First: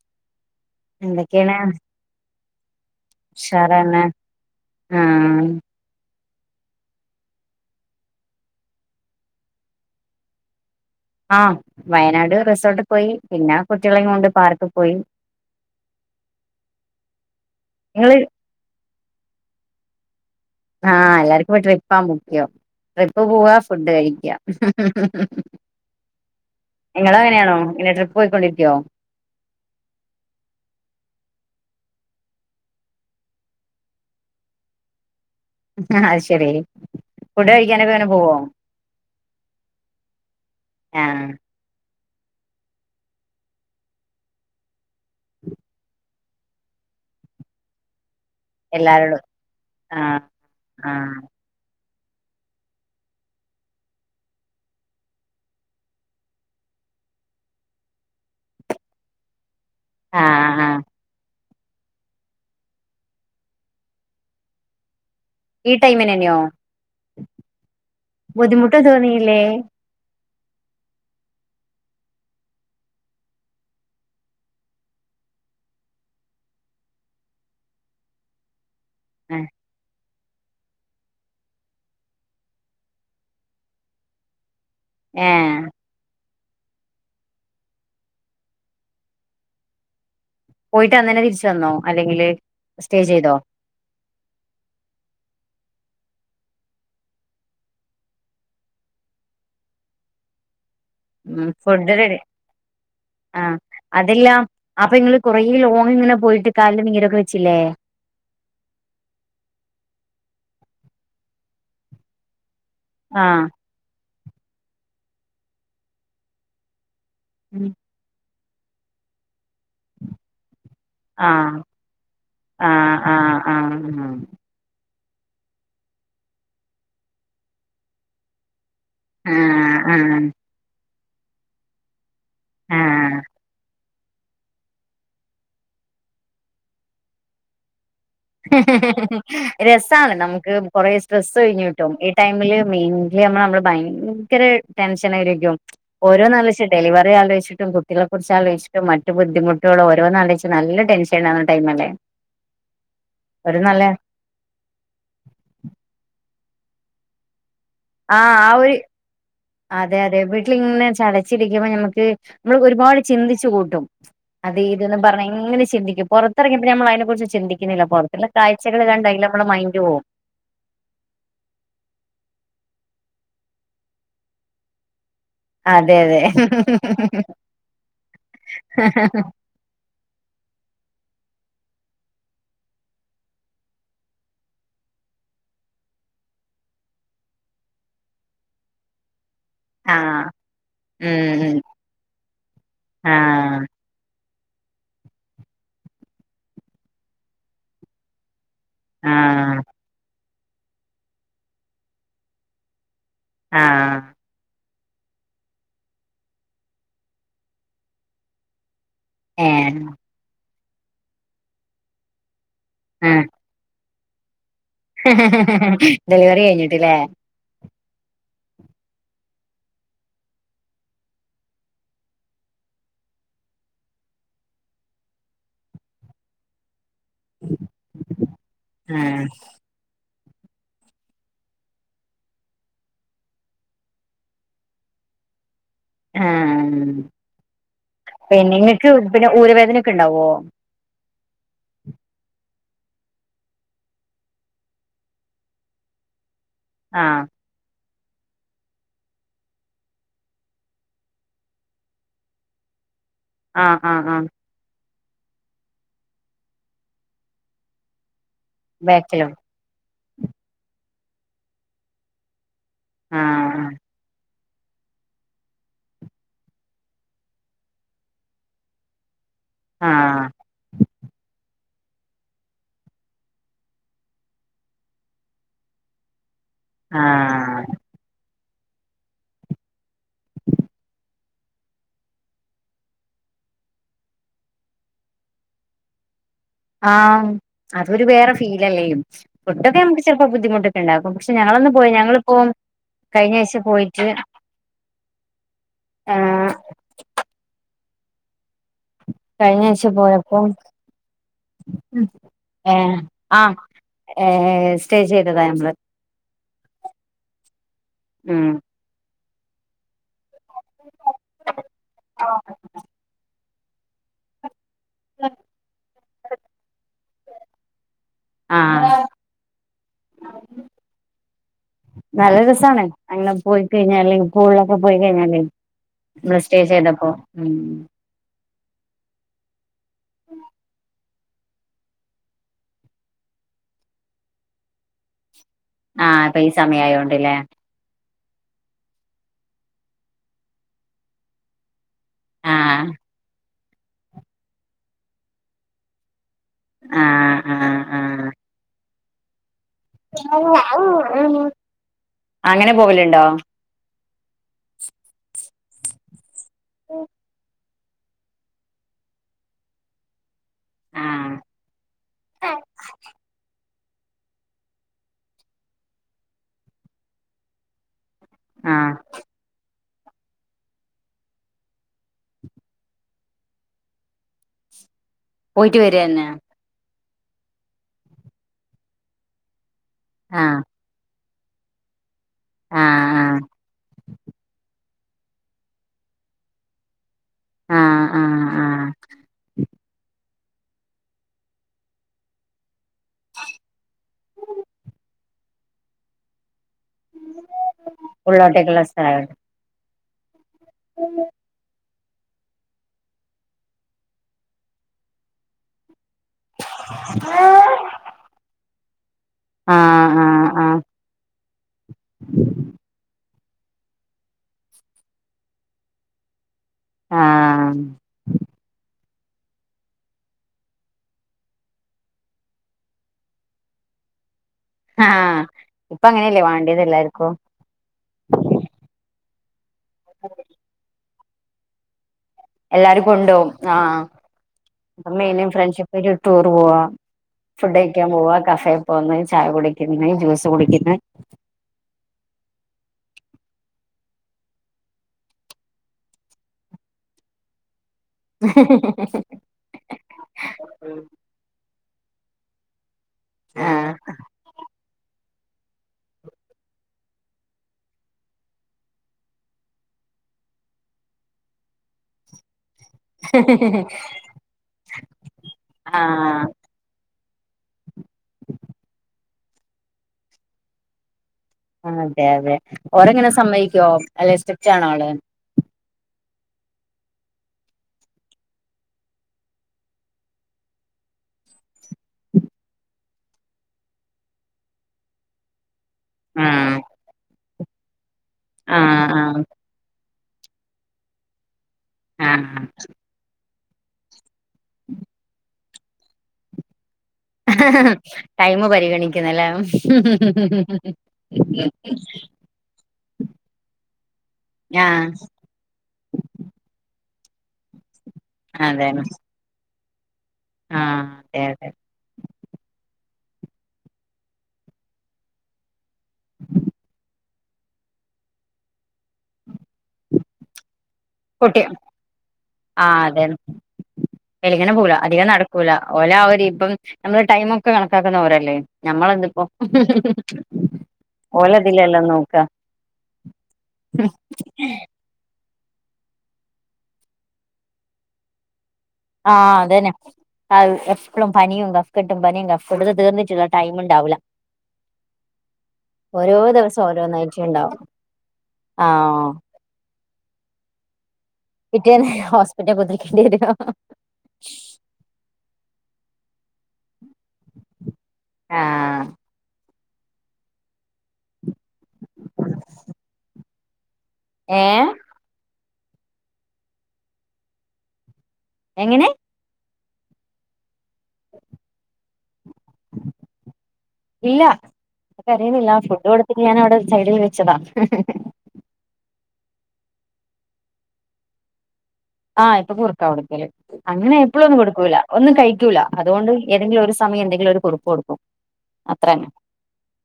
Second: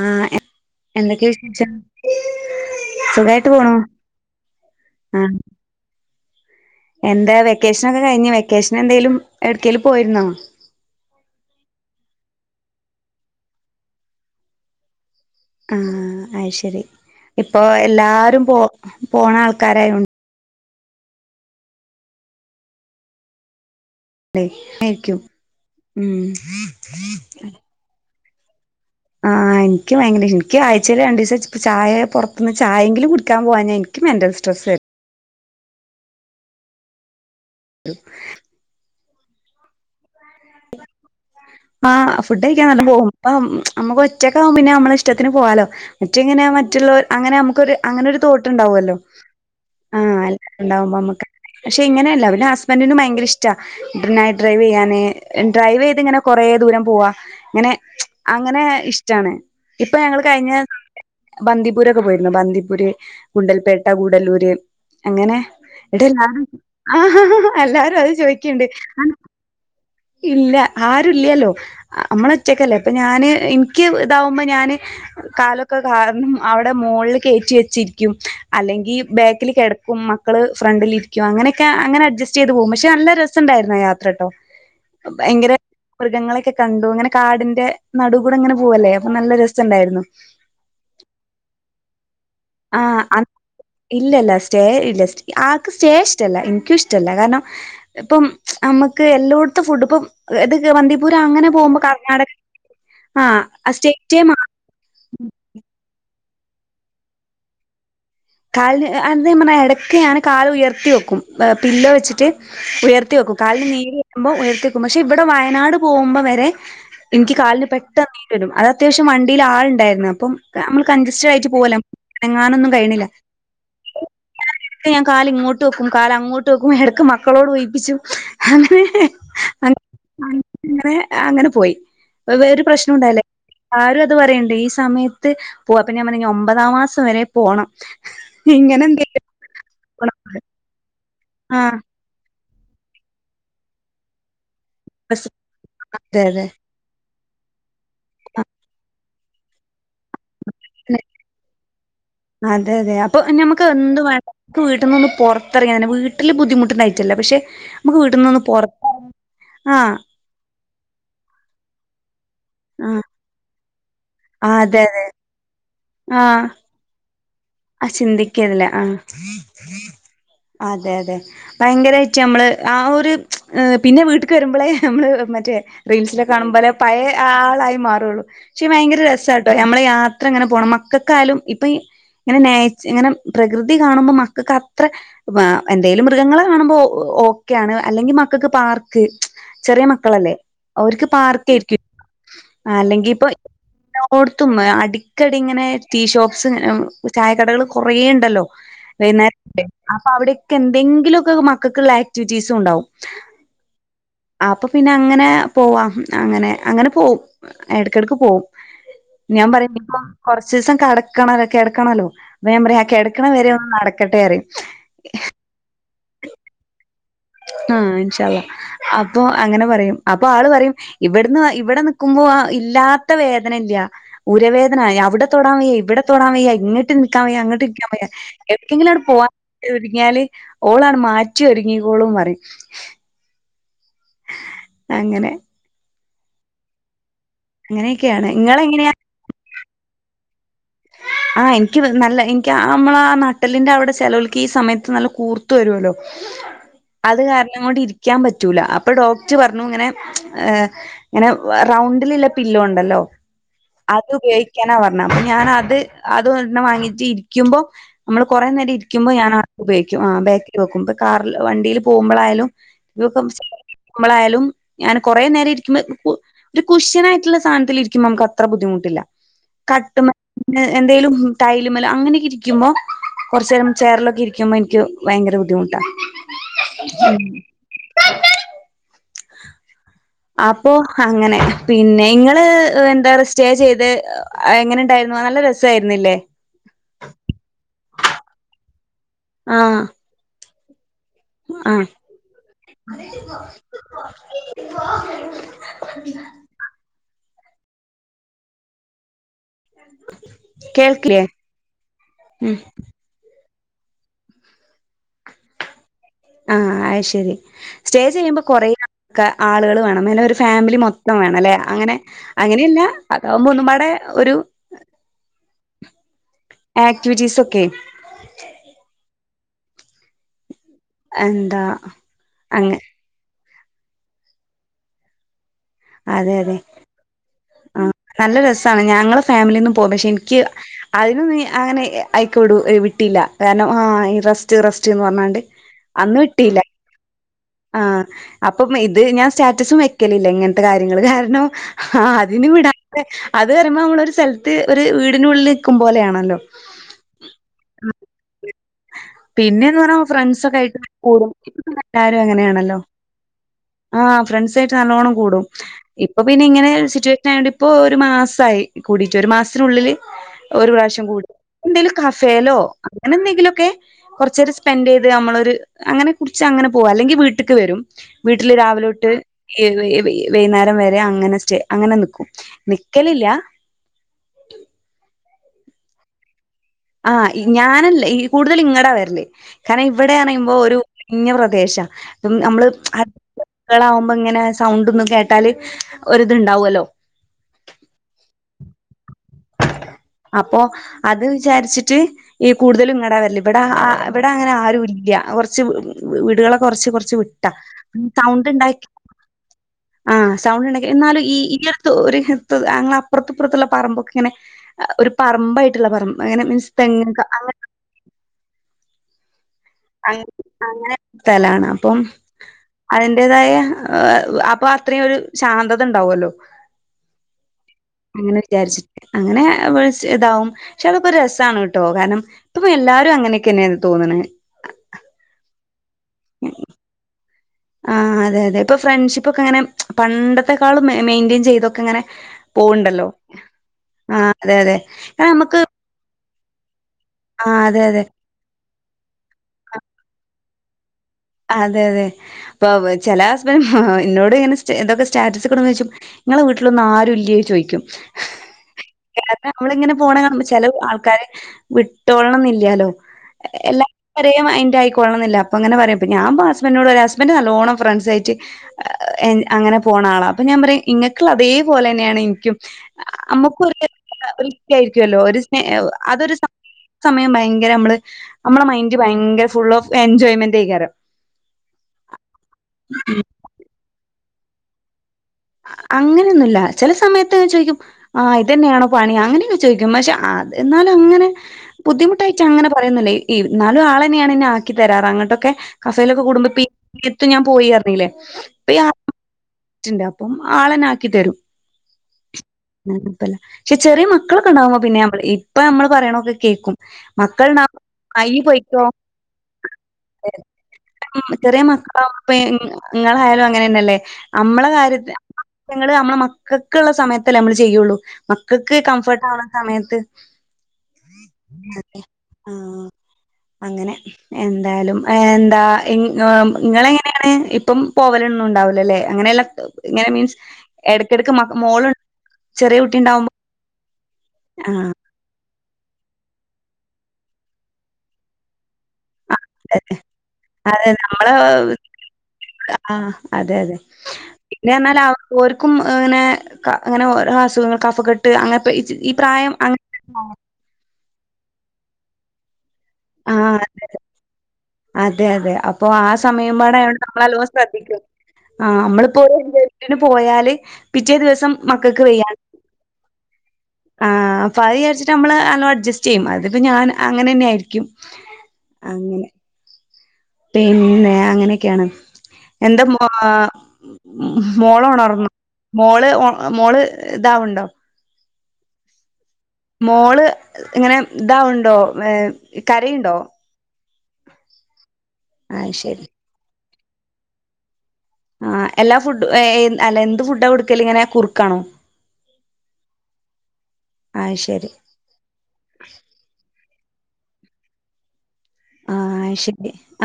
ആഹ് എ എന്തൊക്കെ എന്തൊക്കെയാണ് വിശേഷം സുഖായിട്ട് പോണു ഉഷാറാണ് ആഹ് എന്താ വെക്കേഷനൊക്കെ കഴിഞ്ഞൊ വെക്കേഷൻ എന്തേലും എവിട്ക്കേലും പോയിരുന്നോ ആഹ് വയനാട് റിസോർട്ടിൽ പോയി പിന്നെ കുട്ട്യാളേം കൊണ്ട് പാർക്കി പോയി ആഹ് അഅ് ശരി ഇപ്പൊ നിങ്ങള് എല്ലാരും പോ പോണ ആൾക്കാരായോണ്ട് ആഹ് എല്ലാർക്കുംപ്പറ്റ്വേ പ്പാമ്പും ട്രിപ്പ് പോവാ ഫുഡ് കഴി യ്യാ ആയിരിക്കും ഉം ഇങ്ങളും അങ്ങനെയാണോ ഇങ്ങനെ ട്രിപ്പ് പോയിക്കൊണ്ടിരിക്കോ ആഹ് ഇനിക്ക് ഭയങ്കര ഇനിക്ക് ആഴ്ച്ചയില് രണ്ടീസം ചായ പുറത്ത്ന്ന് ചായങ്കിലും കുടിക്കാൻ പോകാഞ്ഞാൽ എനിക്ക്‌ മെന്റൽ സ്ട്രെസ് വരും ആഹ് അയ് ശരി ഫുഡ് കഴിക്കാനൊക്കെങ്ങനെ പോവാ ആഹ് ആഹ് ഫുഡ് കഴിക്കാനല്ലോം പോവും അപ്പം നമ്മുക്ക് ഒറ്റക്ക്‌ ആവും പിന്നെ നമ്മള ഇഷ്ടത്തിന് പോവാലോ റ്റിങ്ങനെ മറ്റുള്ളോർ അങ്ങനെ അമുക്കൊരു അങ്ങനൊരു തോട്ട്ണ്ടാവൊല്ലോ എല്ലാരോടും ആഹ് ആഹ് എല്ലാരുണ്ടാവുമ്പോമ്മക്ക് പക്ഷെ ഇങ്ങനെല്ല പിന്നെ ഹസ്ബൻറിനും ഭയ്ങ്കര ഇഷ്ടാ നൈറ്റ് ഡ്രൈവെയ്യാന് ഡ്രൈവെയ്ത് ഇങ്ങനെ കൊറേ ദൂരം പോവാ ഇങ്ങനെ അങ്ങനെ ഇഷ് ടാണ് ഇപ്പൊ ഞങ്ങള് കയിഞ്ഞ ആഹ് ആഹ് ബന്ദിപൂരൊക്കെ പോയിരുന്നു ബന്ദിപൂര് ഗുണ്ടൽപേട്ട കൂടലൂര് അങ്ങനെ ഈ ടീ ടൈമിനെന്നെയോ നാണം എല്ലാരും അ ചോയ്ക്കിണിണ്ട് ല്ലെ ഇല്ല ആരുല്ലല്ലോ നമ്മളൊറ്റക്കല്ലേ ഇ പ്പൊ ഞാന് എനിക്ക് ഇതാവുമ്പോ ഞാന് കാലൊക്കെ കാർ അവ്ടെ മോൾല് കേറ്റി വെച്ചിരിക്കും അല്ലെ ഈ ബോക്കില് കെട്ക്കുമ്മ ക്കള് ഫ്രണ്ടിലിരിക്കും അങ്ങെനെക്കെ അങ്ങനെ അഡ്ജസ്റ്റെയ്ത് പോകും പക്ഷെ നല്ല രസുണ്ടായിരുന്നു ആ യാത്ര ട്ടോ ഭയ്ങ്കര ഏഹ് മൃഗങ്ങളൊക്കെ കണ്ടു അങ്ങനെ കാടിന്റെ നടൂ കൂടെ ഇങ്ങനെ പോവല്ലേ അപ്പൊ നല്ല രസണ്ടായിരുന്നു പോയിട്ട് അന്നന്നെ തിരിച്ചു വന്നോ അല്ലെങ്കില് സ്റ്റേ ആഹ് അ ചെയ്തോ ഇല്ലല്ല സ്റ്റേ ഇല്ല ആക്ക് സ്റ്റേ ഇഷ്ടല്ല ഇൻക്കുഷ്ടല്ല കാരണം ഇപ്പം ങമ്മക്ക് എല്ലോട്ത്തും ഫുഡും ഇപ്പം ഇത് ക്ക്‌ വന്ദി പൂര് ഉം അങ്ങനെ പോമ്പോ ഫുഡ് റെഡി കർണാടക ആഹ് സ്റ്റേറ്റെ മാർ അപ്പൊ ഇങ്ങള് കുറേ ലോങ് ഇങ്ങനെ പോയിട്ട് കാൽന് നീരൊക്കെ വെച്ചില്ലേ കാലിന് ഏഹ് അന്ന് ഞാൻ പറഞ്ഞത് എടയ്ക്ക് ഞാന് കാല് ഉയർത്തി വെക്കും പില്ലോ വെച്ചിട്ട് ഉയർത്തി വെക്കും ആഹ് കാലിൽ നീര് വെക്കുമ്പോ ഉയർത്തി വെക്കും പക്ഷെ ഇവിടെ വയനാട് പോവുമ്പൊ വരെ ഇൻക്ക് കാൻന് പെട്ടെന്ന് നീര് വരും അത് അത്യാവശ്യം വണ്ടീല് ആളിണ്ടായിരുന്ന് അപ്പം നമ്മള് കഞ്ജസ്റ്റഡ് ആയിട്ട് ആഹ് പോവല്ലേ അനങ്ങാനൊന്നും ആഹ് കഴിയണില്ല ആഹ് ആഹ് ഞാൻ കാല് ഇങ്ങോട്ട് വെക്കും കാല് അങ്ങോട്ട് വെക്കും ഇടക്ക് മക്കളോട് ഉഴിപ്പിച്ചും അങ്ങനെ ആഹ് ആഹ് അങ്ങനെ അങ്ങനെ പോയി വേറൊരു പ്രശ്നം ആഹ് ഉണ്ടായില്ല ആരും പറയണ്ട് ഈ സമയത്ത് പോവാ അപ്പോ ഞാൻ പറഞ്ഞു ഇനി ഒമ്പതാം മാസം വരെ പോണം ഇങ്ങനെ എന്തെങ്കിലും രസാണ് നമുക്ക് കൊറേ സ്ട്രെസ്സ് കഴിഞ്ഞ് ആഹ് കിട്ടും ഈ ടൈമില് മെയിൻ [unintelligible] നമ്മള് ഭയങ്കര ടെൻഷനായിരിക്കും അതെ ഓരോന്ന്‌ അതെ ആലോചിച്ച് ഡെലിവറി ആലോചിച്ചിട്ടും കു ട്ടികളെ കുറിച്ച് ആലോചിച്ചിട്ടും മറ്റു ബുദ്ധിമുട്ടുകള് ഓരോന്ന് ആലോചിച്ച് നല്ല ടെൻഷൻ ഉണ്ടാവുന്ന ടൈമല്ലേ അതെ അതെ അപ്പൊ ഒരു ഞമ്മക്ക് നല്ല എന്തും വേ എനിക്ക് വീട്ടീന്നൊന്ന് പുറത്തിറങ്ങിയാ മതി വീട്ടില് ബുദ്ധിമുട്ട് ഇണ്ടായിട്ടല്ല പക്ഷെ നമുക്ക് ആഹ് വീട്ടിൽന്നൊന്ന് ആ ഒരു പുറത്ത് ആഹ് അതെ അതെ വീ ട്ടിലിങ്ങനെ ചടച്ചിരിക്കുമ്പോ ഞമ്മക്ക് നമ്മളൊക്കെ ഒരുപാട് ആഹ് ചിന്തിച്ചു കൂട്ടും അത് അതെ ഇതെന്നും പറഞ്ഞ് എങ്ങനെ ചിന്തിക്കും ആഹ് പുറത്തിറങ്ങിയാ പിന്നേ നമ്മൾ അതിനെ കുറിച്ച് ചിന്തി ക്കുന്നില്ല പുറത്തുള്ള ചിന്തിക്കലില്ല കാഴ്ചകൾ ആഹ് കണ്ട്‌ അയ്ല് നമ്മടെ മൈന്റ് പോകും അതെ അതെ ഭയങ്കരമായിട്ട് നമ്മള് ആ ഒരു പിന്നെ വീട്ടിക്ക് വരുമ്പോളേ നമ്മള് മ റ്റേ അതെ അതെ റീൽസിലൊക്കെ കാണുമ്പോലേ പഴേ ആളായി മാറൂള്ളു പക്ഷെ ഭയങ്കര രസവാ നമ്മള് യാത്ര ഇങ്ങനെ പോണം മക്കക്കായാലും ഇപ്പൊ ഈ ഇങ്ങനെ നേച്ച ഇങ്ങനെ പ്രകൃതി കാണുമ്പോൾ മക്കൾക്ക് അത്ര എന്തേലും മൃഗങ്ങളെ കാണുമ്പോൾ ഓക്കെയാണ് അല്ലെങ്കിൽ മക്കൾക്ക് പാർക്ക് ചെറിയ ആഹ് മക്കളല്ലേ അവർക്ക് ഉം ഉം പാർക്കാരിക്കും അല്ലെങ്കി ഇപ്പൊ ആഹ് [unintelligible] അടിക്കടി ഇങ്ങനെ ടീ ഷോപ്സും ചായക്കടകള് കൊറേ ഉണ്ടല്ലോ ആഹ് വൈകുന്നേരത്ത് അപ്പൊ അവിടെയൊക്കെ എന്തെങ്കിലുമൊക്കെ മക്കൾക്കുള്ള ആക്ടിവിറ്റീസും ഉണ്ടാവും ആഹ് അപ്പൊ പിന്നെ അങ്ങനെ പോവാ അങ്ങനെ അങ്ങനെ പോവും എടക്കെടക്ക് പോവും ഞാൻ പറയ ഏഹ് ഇപ്പൊ കൊറച്ച് ദിവസം കടക്കണോല്ലോ കെടക്കണോല്ലോ അപ്പൊ ഞാൻ പറയും ആ ആഹ് കെടക്കണ വരെ ഒന്ന് നടക്കട്ടെ പറയും ഡെലിവറി കഴിഞ്ഞിട്ട് ഇല്ലേ ആഹ് ഇൻഷാ അള്ളാ അപ്പൊ അങ്ങനെ പറയും അപ്പൊ ആള് പറയും ഇവിടുന്ന് ഇവിടെ നിക്കുമ്പോ ഇല്ലാത്ത വേദന ഇല്ല ഉരവേദന അവിടെ തൊടാൻ വയ്യ ഇവിടെ തൊടാൻ വയ്യ ഇങ്ങ ട്ട് നിക്കാൻ വയ്യ അങ്ങോട്ട് നിക്കാൻ വയ്യ എവിടെയെങ്കിലും ആഹ് പോകാനൊരുങ്ങിയാല് ഓളാണ് മാറ്റി ഒരുങ്ങി ക്കോളും പറയും അങ്ങനെ ആഹ് അങ്ങനെയൊക്കെയാണ് പെണ്ണുങ്ങക്ക് ഇങ്ങളെങ്ങനെയാ പിന്നെ ഊര വേദന ഒക്കെ ഉണ്ടാവുവോ ആഹ് എനിക്ക് നല്ല എനിക്ക് ആ നമ്മളാ നട്ടെല്ലിന്റെ അവിടെ ചെലവർക്ക് ഈ സമയത്ത് നല്ല കൂർത്ത് വരൂല്ലോ അത് ആഹ് കാരണം കൊണ്ട് ഇരിക്കാൻ പറ്റൂല അപ്പൊ ഡോക്ടർ പറഞ്ഞു ഇങ്ങനെ ഏ ഇങ്ങനെ റൗണ്ടിലുള്ള പില്ലൊ ഉണ്ടല്ലോ ആഹ് ആഹ് അത് ആഹ് ഉപയോഗിക്കാനാ പറഞ്ഞേ അപ്പൊ ഞാൻ അത് അത് ഒരെണ്ണം വാങ്ങീട്ട് ഇരിക്കുമ്പോ നമ്മള് കുറേ നേരം ഇരിക്കുമ്പോ ബാക്കിലോ ഞാൻ ആ ഉപയോഗിക്കും ആ ബാക്കില് വെക്കും ഇപ്പൊ കാറില് വണ്ടിയില് പോകുമ്പോഴായാലും ഇതിപ്പോ ആഹ് നമ്മളായാലും ഞാൻ കൊറെ നേരം ഇരിക്കുമ്പോ ഒരു കുഷ്യനായിട്ടുള്ള സാധനത്തില് ഇരിക്കുമ്പോ നമുക്ക് അത്ര ബുദ്ധിമുട്ടില്ല കട്ടില് ആഹ് മേലും ടൈലുമേലും അങ്ങനൊക്കെ ഇരിക്കുമ്പോ കുറച്ച് നേരം ചെയറിലൊക്കെ ഇരിക്കുമ്പോ എനിക്ക് ഭയങ്കര ബുദ്ധിമുട്ടാ ഉം ആഹ് അപ്പോ അങ്ങനെ പിന്നെ ഇങ്ങള് എന്താറെ സ്റ്റേ ചെയ്ത് എങ്ങനെണ്ടായിരുന്നു നല്ല രസണ്ടായിരുന്നില്ലേ ആ അതൊരു വേറെ ഫീലല്ലേ ഫുഡൊക്കെ ആഹ് നമുക്ക് ചെലപ്പോ ബുദ്ധിമുട്ട് ട്ട്ണ്ടാക്കും പക്ഷെ ഞങ്ങളന്ന് ആഹ് പോയി ഞങ്ങള് പ്പോ ഏഹ് കഴിഞാഴ്ച്ച പോയപ്പോ കേൾക്കില്ലേ ഉം ഏ ആ ഏ സ്റ്റേ ചെയ്തതാ ഞമ്മള് ആ അത് ശെരി സ്റ്റേചെയ്യുമ്പോ ഉം കൊറേ ആൾക്ക ആളുകള് വേണം ഇന്നാലൊരു ഫാമിലി മൊത്തം വേണല്ലെ അങ്ങനെ അങ്ങനെല്ല അതാകുമ്പോ ഒന്നുംമ്പാടെ ഒരു [inaudible] ആക്ടിവിറ്റീസൊക്കെ ആഹ് എന്താ അങ്ങ് നല്ലരസാണ് അങ്ങനെ പോയി കൈഞാല് സ്കൂളിലൊക്കെ പോയികൈഞ്ഞാല് അതെ നമ്മള് അതെ സ്റ്റേ ചെയ്തപ്പോ ഉം ആഹ് നല്ല രസാണ് ഞങ്ങള് ഫാമിലിന്ന് പോം പക്ഷെ ഇനിക്ക് അത് ഇത് നീ അങ്ങനെ അയ്ക്ക്‌ടു വിട്ടീല്ല കാരണം ആ ഈ റെസ്റ്റ് റെസ്റ്റ് ന്ന് പർഞ്ഞാണ്ട് ആ പ്പീ ഈ സമയായോണ്ട്ലെ ആ അപ്പം ഇത് ഞാൻ സ്റ്റാറ്റസും വെക്കലില്ല ഇങ്ങൻത്തെ കാര്യങ്ങള് കാരണം ആ അതിന് ആഹ് വിടാത്തെ അത് പറയുമ്പോ നമ്മളൊരു സ്ഥലത്ത് ഒരു വീടിനുള്ളിലിക്കുമ്പോലാണല്ലോ ആ ആ ആ പിന്നെന്ന് പറഞ്ഞാ ഫ്രണ്ട്സൊക്കായിട്ട് കൂടും ഇപ്പക്കെ എല്ലാരും അങ്ങനെ അങ്ങനെയാണല്ലോ പോവലുണ്ടോ ആഹ് ഫ്രണ്ട്സായിട്ട് നല്ലോണ്ണം കൂടും ഇപ്പൊ പിന്നെ ഇങ്ങനെ സിറ്റുവേഷനായോണ്ട് ഇപ്പൊ ഒരു മാസായി കൂടിട്ട് ഒരു മാസത്തിനുള്ളില് ഒരു പ്രാവശ്യം കൂടും ആഹ് എന്തേലും കഫേലോ അങ്ങനെന്തെങ്കിലും ക്കെ കൊർച്ചേരം സ്പെൻഡെയ്ത് നമ്മളൊരു അങ്ങനെ കുടിച്ച് അങ്ങനെ പോകും അല്ലെങ്കിൽ വീട്ട്ക്ക് വെരും വീട്ടില് ആഹ് രാവിലൊട്ട് എ വൈ എ വൈ വെയ്ന്നാരം വെരെ അങ്ങനെ സ്റ്റേ അങ്ങനെ നിക്കും നിക്കലില്ല പോയിട്ട് വെരെന്നെ ആ ഞാനല്ല ഈ കൂടുതൽ ഇങ്ങടാ വെരല് കാരണം ഇവടെ ന്ന് ആഹ് പറയുമ്പൊരു ഞ്ഞ പ്രദേശ നമ്മള് ആഹ് ക്കളാകുമ്പോ ഇങ്ങനെ സൗണ്ടൊന്നും കേ ട്ടാല് ഒരിത്ണ്ടാവല്ലോ ആ ആ ആ അപ്പോ അത് വിചാരിച്ചിട്ട് ഈ കൂട്തലും ങ്ങടാ വെരല് ഇവിടെ ഇവടങ്ങനെ ആരുല്ല കൊർച്ച് വീടാളൊക്കെ കൊർച്ച് കൊ ച്ച് വിട്ട സൗണ്ട് ഉള്ളോട്ടേക്കുള്ള ണ്ടാക്കി സ്ഥലമായിട്ട് ആ സൗണ്ട് ണ്ടാക്കി ന്നാലും ഈ ഈയൊരു ത്ത് അപ്പുറപ്പുറത്തുള്ള പറമ്പൊക്കെ ഇങ്ങനെ ഒരു പറമ്പായിട്ടുള്ള പറമ്പ് ങ്ങനെ മീൻസ് തെങ് ക്കെ അങ്ങനെ ആഹ് ആഹ് ആഹ് അങ്ങനെ സ്ഥലാണ് അപ്പം അതിന്റെതായ അപ്പൊ അത്രേയൊരു ശാന്തത ണ്ടാവല്ലോ ആഹ് അങ്ങനെ വിചാരിച്ച് അങ്ങനെ വി ഇതാവും അതൊക്കൊരു രസാണ് ട്ടോ കാരണം പ്പൊപ്പൊക്കെല്ലാരും അങ്ങനെക്കെന്നെ തോന്ന്ണ് ആഹ ഇപ്പൊ അങ്ങനല്ലേ വാണ്ടിതെല്ലാര്ക്കും ആ അതെ അതെ ഇപ്പൊ ഫ്രണ്ട്ഷിപ്പൊക്കെ ങ്ങനെ പണ്ടത്തെക്കാളും മെയിന്റെൻ ചെയ്തൊക്കെങ്ങനെ എല്ലാരും പോവ്ണ്ടല്ലോ കൊണ്ടോവും ആഹ് ആ അതെ അതെ ഇപ്പം ആ മെയിനും ഞമ്മക്ക് ഫ്രണ്ട്ഷിപ്പ് ഒരു ടൂർ പോവാ ഫുഡ് അതെ അതെ കഴിക്കാൻ പോവാ കഫേ ഒന്നെചായ കുടിക്കുന്ന് എല്ലൽജ്യൂസ് കുടിക്കുന്നെ അതെ അതെ അപ്പൊ ചെലെ ഹസബന്റ് എന്നോട് ഇങ്ങനെ ഇതൊക്കെ സ്റ്റാറ്റസ്ടണ ചോദിച്ചു നിങ്ങളെ വീട്ടിലൊന്നും ആരു ല്ലെ ചോയിക്കും നമ്മളിങ്ങനെ പോണെ ചെല ആൾക്കാരെ വിട്ടോള്ളണം ന്നില്ലാലോ ആഹ് എല്ലാരും ഒരേ മെയ്ൻ്റയിക്കോളണെന്നില്ല അപ്പോ ഇങ്ങനെ പറയും ഞാൻ ഹസ്ബന്റി നോട് റയുംഹസ്ബന്റ് നല്ലോണ്ണം ഫ്രണ്ട്സായിട്ട് അങ്ങനെ പോണ ആളാ അപ്പൊ ഞാൻ പറയും നിങ്ങൾക്കിള്ള അതേപോലെന്നെയാണ് എനിക്കും നമുക്കൊരു ഇഷ്ടായിരിക്കല്ലോ ഒരു സ്നേ അതൊരു ആഹ് സമയം ഭയങ്കര നമ്മള് നമ്മെളെ മൈന്റ് ഭയങ്കര ഫുൾ ഓഫ് എൻജോയ്മെന്റൈയ് ക്കാര്യം അതെ അതെ ഓരെങ്ങനെ സമ്മൈക്കോ അല്ലെ സ്റ്റിറ്റാ [unintelligible] ണോ ആള് അങ്ങനൊന്നുല്ല ചെലെ സമയത്ത് ചോയിക്കും ആഹ് ഇതന്നെയാണോ പണി അങ്ങനെയൊക്കെ ചോദിക്കും പക്ഷേ എന്നാലും അങ്ങനെ ബുദ്ധിമുട്ടായിറ്റങ്ങനെ പറയുന്നില്ലാ ഈ നാലും ആളെന്നെയാണ് ഇന്നെ ആക്കി തരാറ് അങ്ങൊട്ടൊക്കെ കഫേലൊക്കെ കൂടുമ്പോ ഇപ്പഈ ആഹ് [unintelligible] ഞാൻ പോയിന്നർനിലേ ഇപ്പയാ ആഹ് ആഹ് [unintelligible] അപ്പം ആളെന്നെ ആക്കി തരും ആഹ് പല്ല ക്ഷെ ചെറിയെ മക്കളൊക്കെണ്ടാവുമ്പോ പിന്നെ നമ്മള് ഇപ്പൊ നമ്മള് പറയ്ണൊക്കെ കേക്കും മക്കൾണ്ടാവുമ്പോ അയ്യ് ടൈമ് പൊയ്ക്കോ പരിഗണിക്കുന്നെല്ലെ ചെറിയെ മക്കളാ [unintelligible] ഇങ്ങളായാലും അങ്ങനെന്നല്ലേ നമ്മളെ ആഹ് കാര്യത്തി [unintelligible] ങ്ങള് നമ്മളെ മക്കൾക്ക്ള്ള സമയത്തല്ലേ നമ്മള് ചെയ്യൊള്ളൂ മക്കക്ക് അതന്നെ കംഫോട്ടാ വണ സമയത്ത് ആഹ് അതെ അതെ ആഹ് അങ്ങനെ എന്തായാലും ഏ എന്താ ഈ ങാം ഇങ്ങള് എങ്ങനെയാണ് ഇപ്പം പോവലൊന്നും ഉണ്ടാവൂലലേ അങ്ങനെയല്ലാം ഇങ്ങനെ മീൻസ് എടക്കെടക്ക് മ കുട്ടി മോള് ചെറിയേ കുട്ടിണ്ടാവുമ്പോ എലങ്ങനെ പോവുല അധികം നടക്കൂല ഓല അവരി ഇപ്പം നമ്മള് ടൈമൊക്കെ കണക്കാക്കുന്നോരല്ലേ നമ്മളെന്ത്പ്പോ ആഹ് അതെ നമ്മള് ഓലതിലല്ലോ നോക്ക ആഹ് അതെ അതെ പിന്നെയന്നാല് ഓർക്കും ഏ ഇങ്ങനെ അങ്ങനെ ഓരോ അസുഖങ്ങൾ കഫകെട്ട് അങ്ങൻതെ ഇച് ഇപ് ആഹ് അതന്നെ അത് എപ്പളും പനിയും കഫ്കെട്ടും പനിയും കഫ് കൊണ്ട്ന്ന് തീർന്ന്ട്ടില്ല ആഹ് ടൈം ഇണ്ടാവൂല്ല അതെ അതെ അപ്പൊ ആഹ് സമയംബാടെ ദിവസം ആയോണ്ട് നമ്മളല്ലോ ഓരോന്നായിട്ടുണ്ടാവും ശ്രദ്ധിക്കും ആഹ് നമ്മളിപ്പോ ധിന് പോയാല് പിറ്റേ ദിവസം മക്കക്ക് പിറ്റേന്ന് വയ്യാണ്ട് ഹോസ്പിറ്റെ കുത്തിരിക്കേണ്ടി വരു ആഹ് അപ്പൊ അത് വിചാരിച്ചിട്ട് നമ്മള് നല്ലോ അഡ്ജസ്റ്റ് ചെയ്യും അതിപ്പോ ഞാൻ അങ്ങനെന്നെ ആയിരിക്കും ആഹ് അങ്ങനെ പിന്നെ അങ്ങനെയൊക്കെയാണ് എന്താ മോ മോള് ഏഹ് ഒണർന്നൊ മോള് ഒൺമോള് ഇദ്ദാവുണ്ടോ എങ്ങനെ മോള് ഇങ്ങനെ ഇദ്ദാവുണ്ടോ ഏ കരയുണ്ടോ ഇല്ല ആഹ് പ്പകരയുന്നില്ല ശരി ഫുഡ്ഡ് കൊടുത്തിട്ട് ഞാനവ്ടെ സൈഡിൽ വെച്ചതാ ആഹ് എല്ലാ ഫുഡ് ഏയ് ഏയ് അല്ല എന്ത് ഫുഡ്ഡാ കൊടുക്കല് ഇങ്ങനെ കുറുക്കാണോ ആഹ് ഇപ്പ കുറുക്കാ കൊടുക്കല് അങ്ങനെ ആഹ് എപ്പളൊന്നും ശരി കൊടുക്കൂല ഒന്നും കഴിക്കൂല്ല അതോണ്ട് ഏതെങ്കിലും ഒരുസമയം എന്തെങ്കിലും ഒരു കുറ്ക്ക് കൊടുക്കും ആഹ് അത്രന്നെ അത്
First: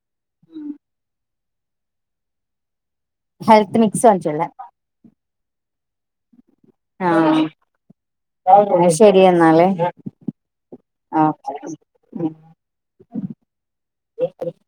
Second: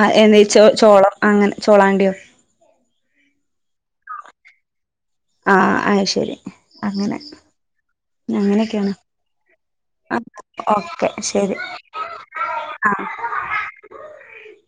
ആഹ് എൻ ചോ ചോളൊ അങ്ങനെ ചോളാണ്ടിയോ ഹെൽത്ത് മിക്സ് വാങ്ങിചിരിന്നെ ആഹ് അത്ശെരി അങ്ങനെ ആഹ് അങ്ങനെയൊക്കേണ് ശരി എന്നാല് ആ ഓക്കെ ശരി ആഹ് [unintelligible]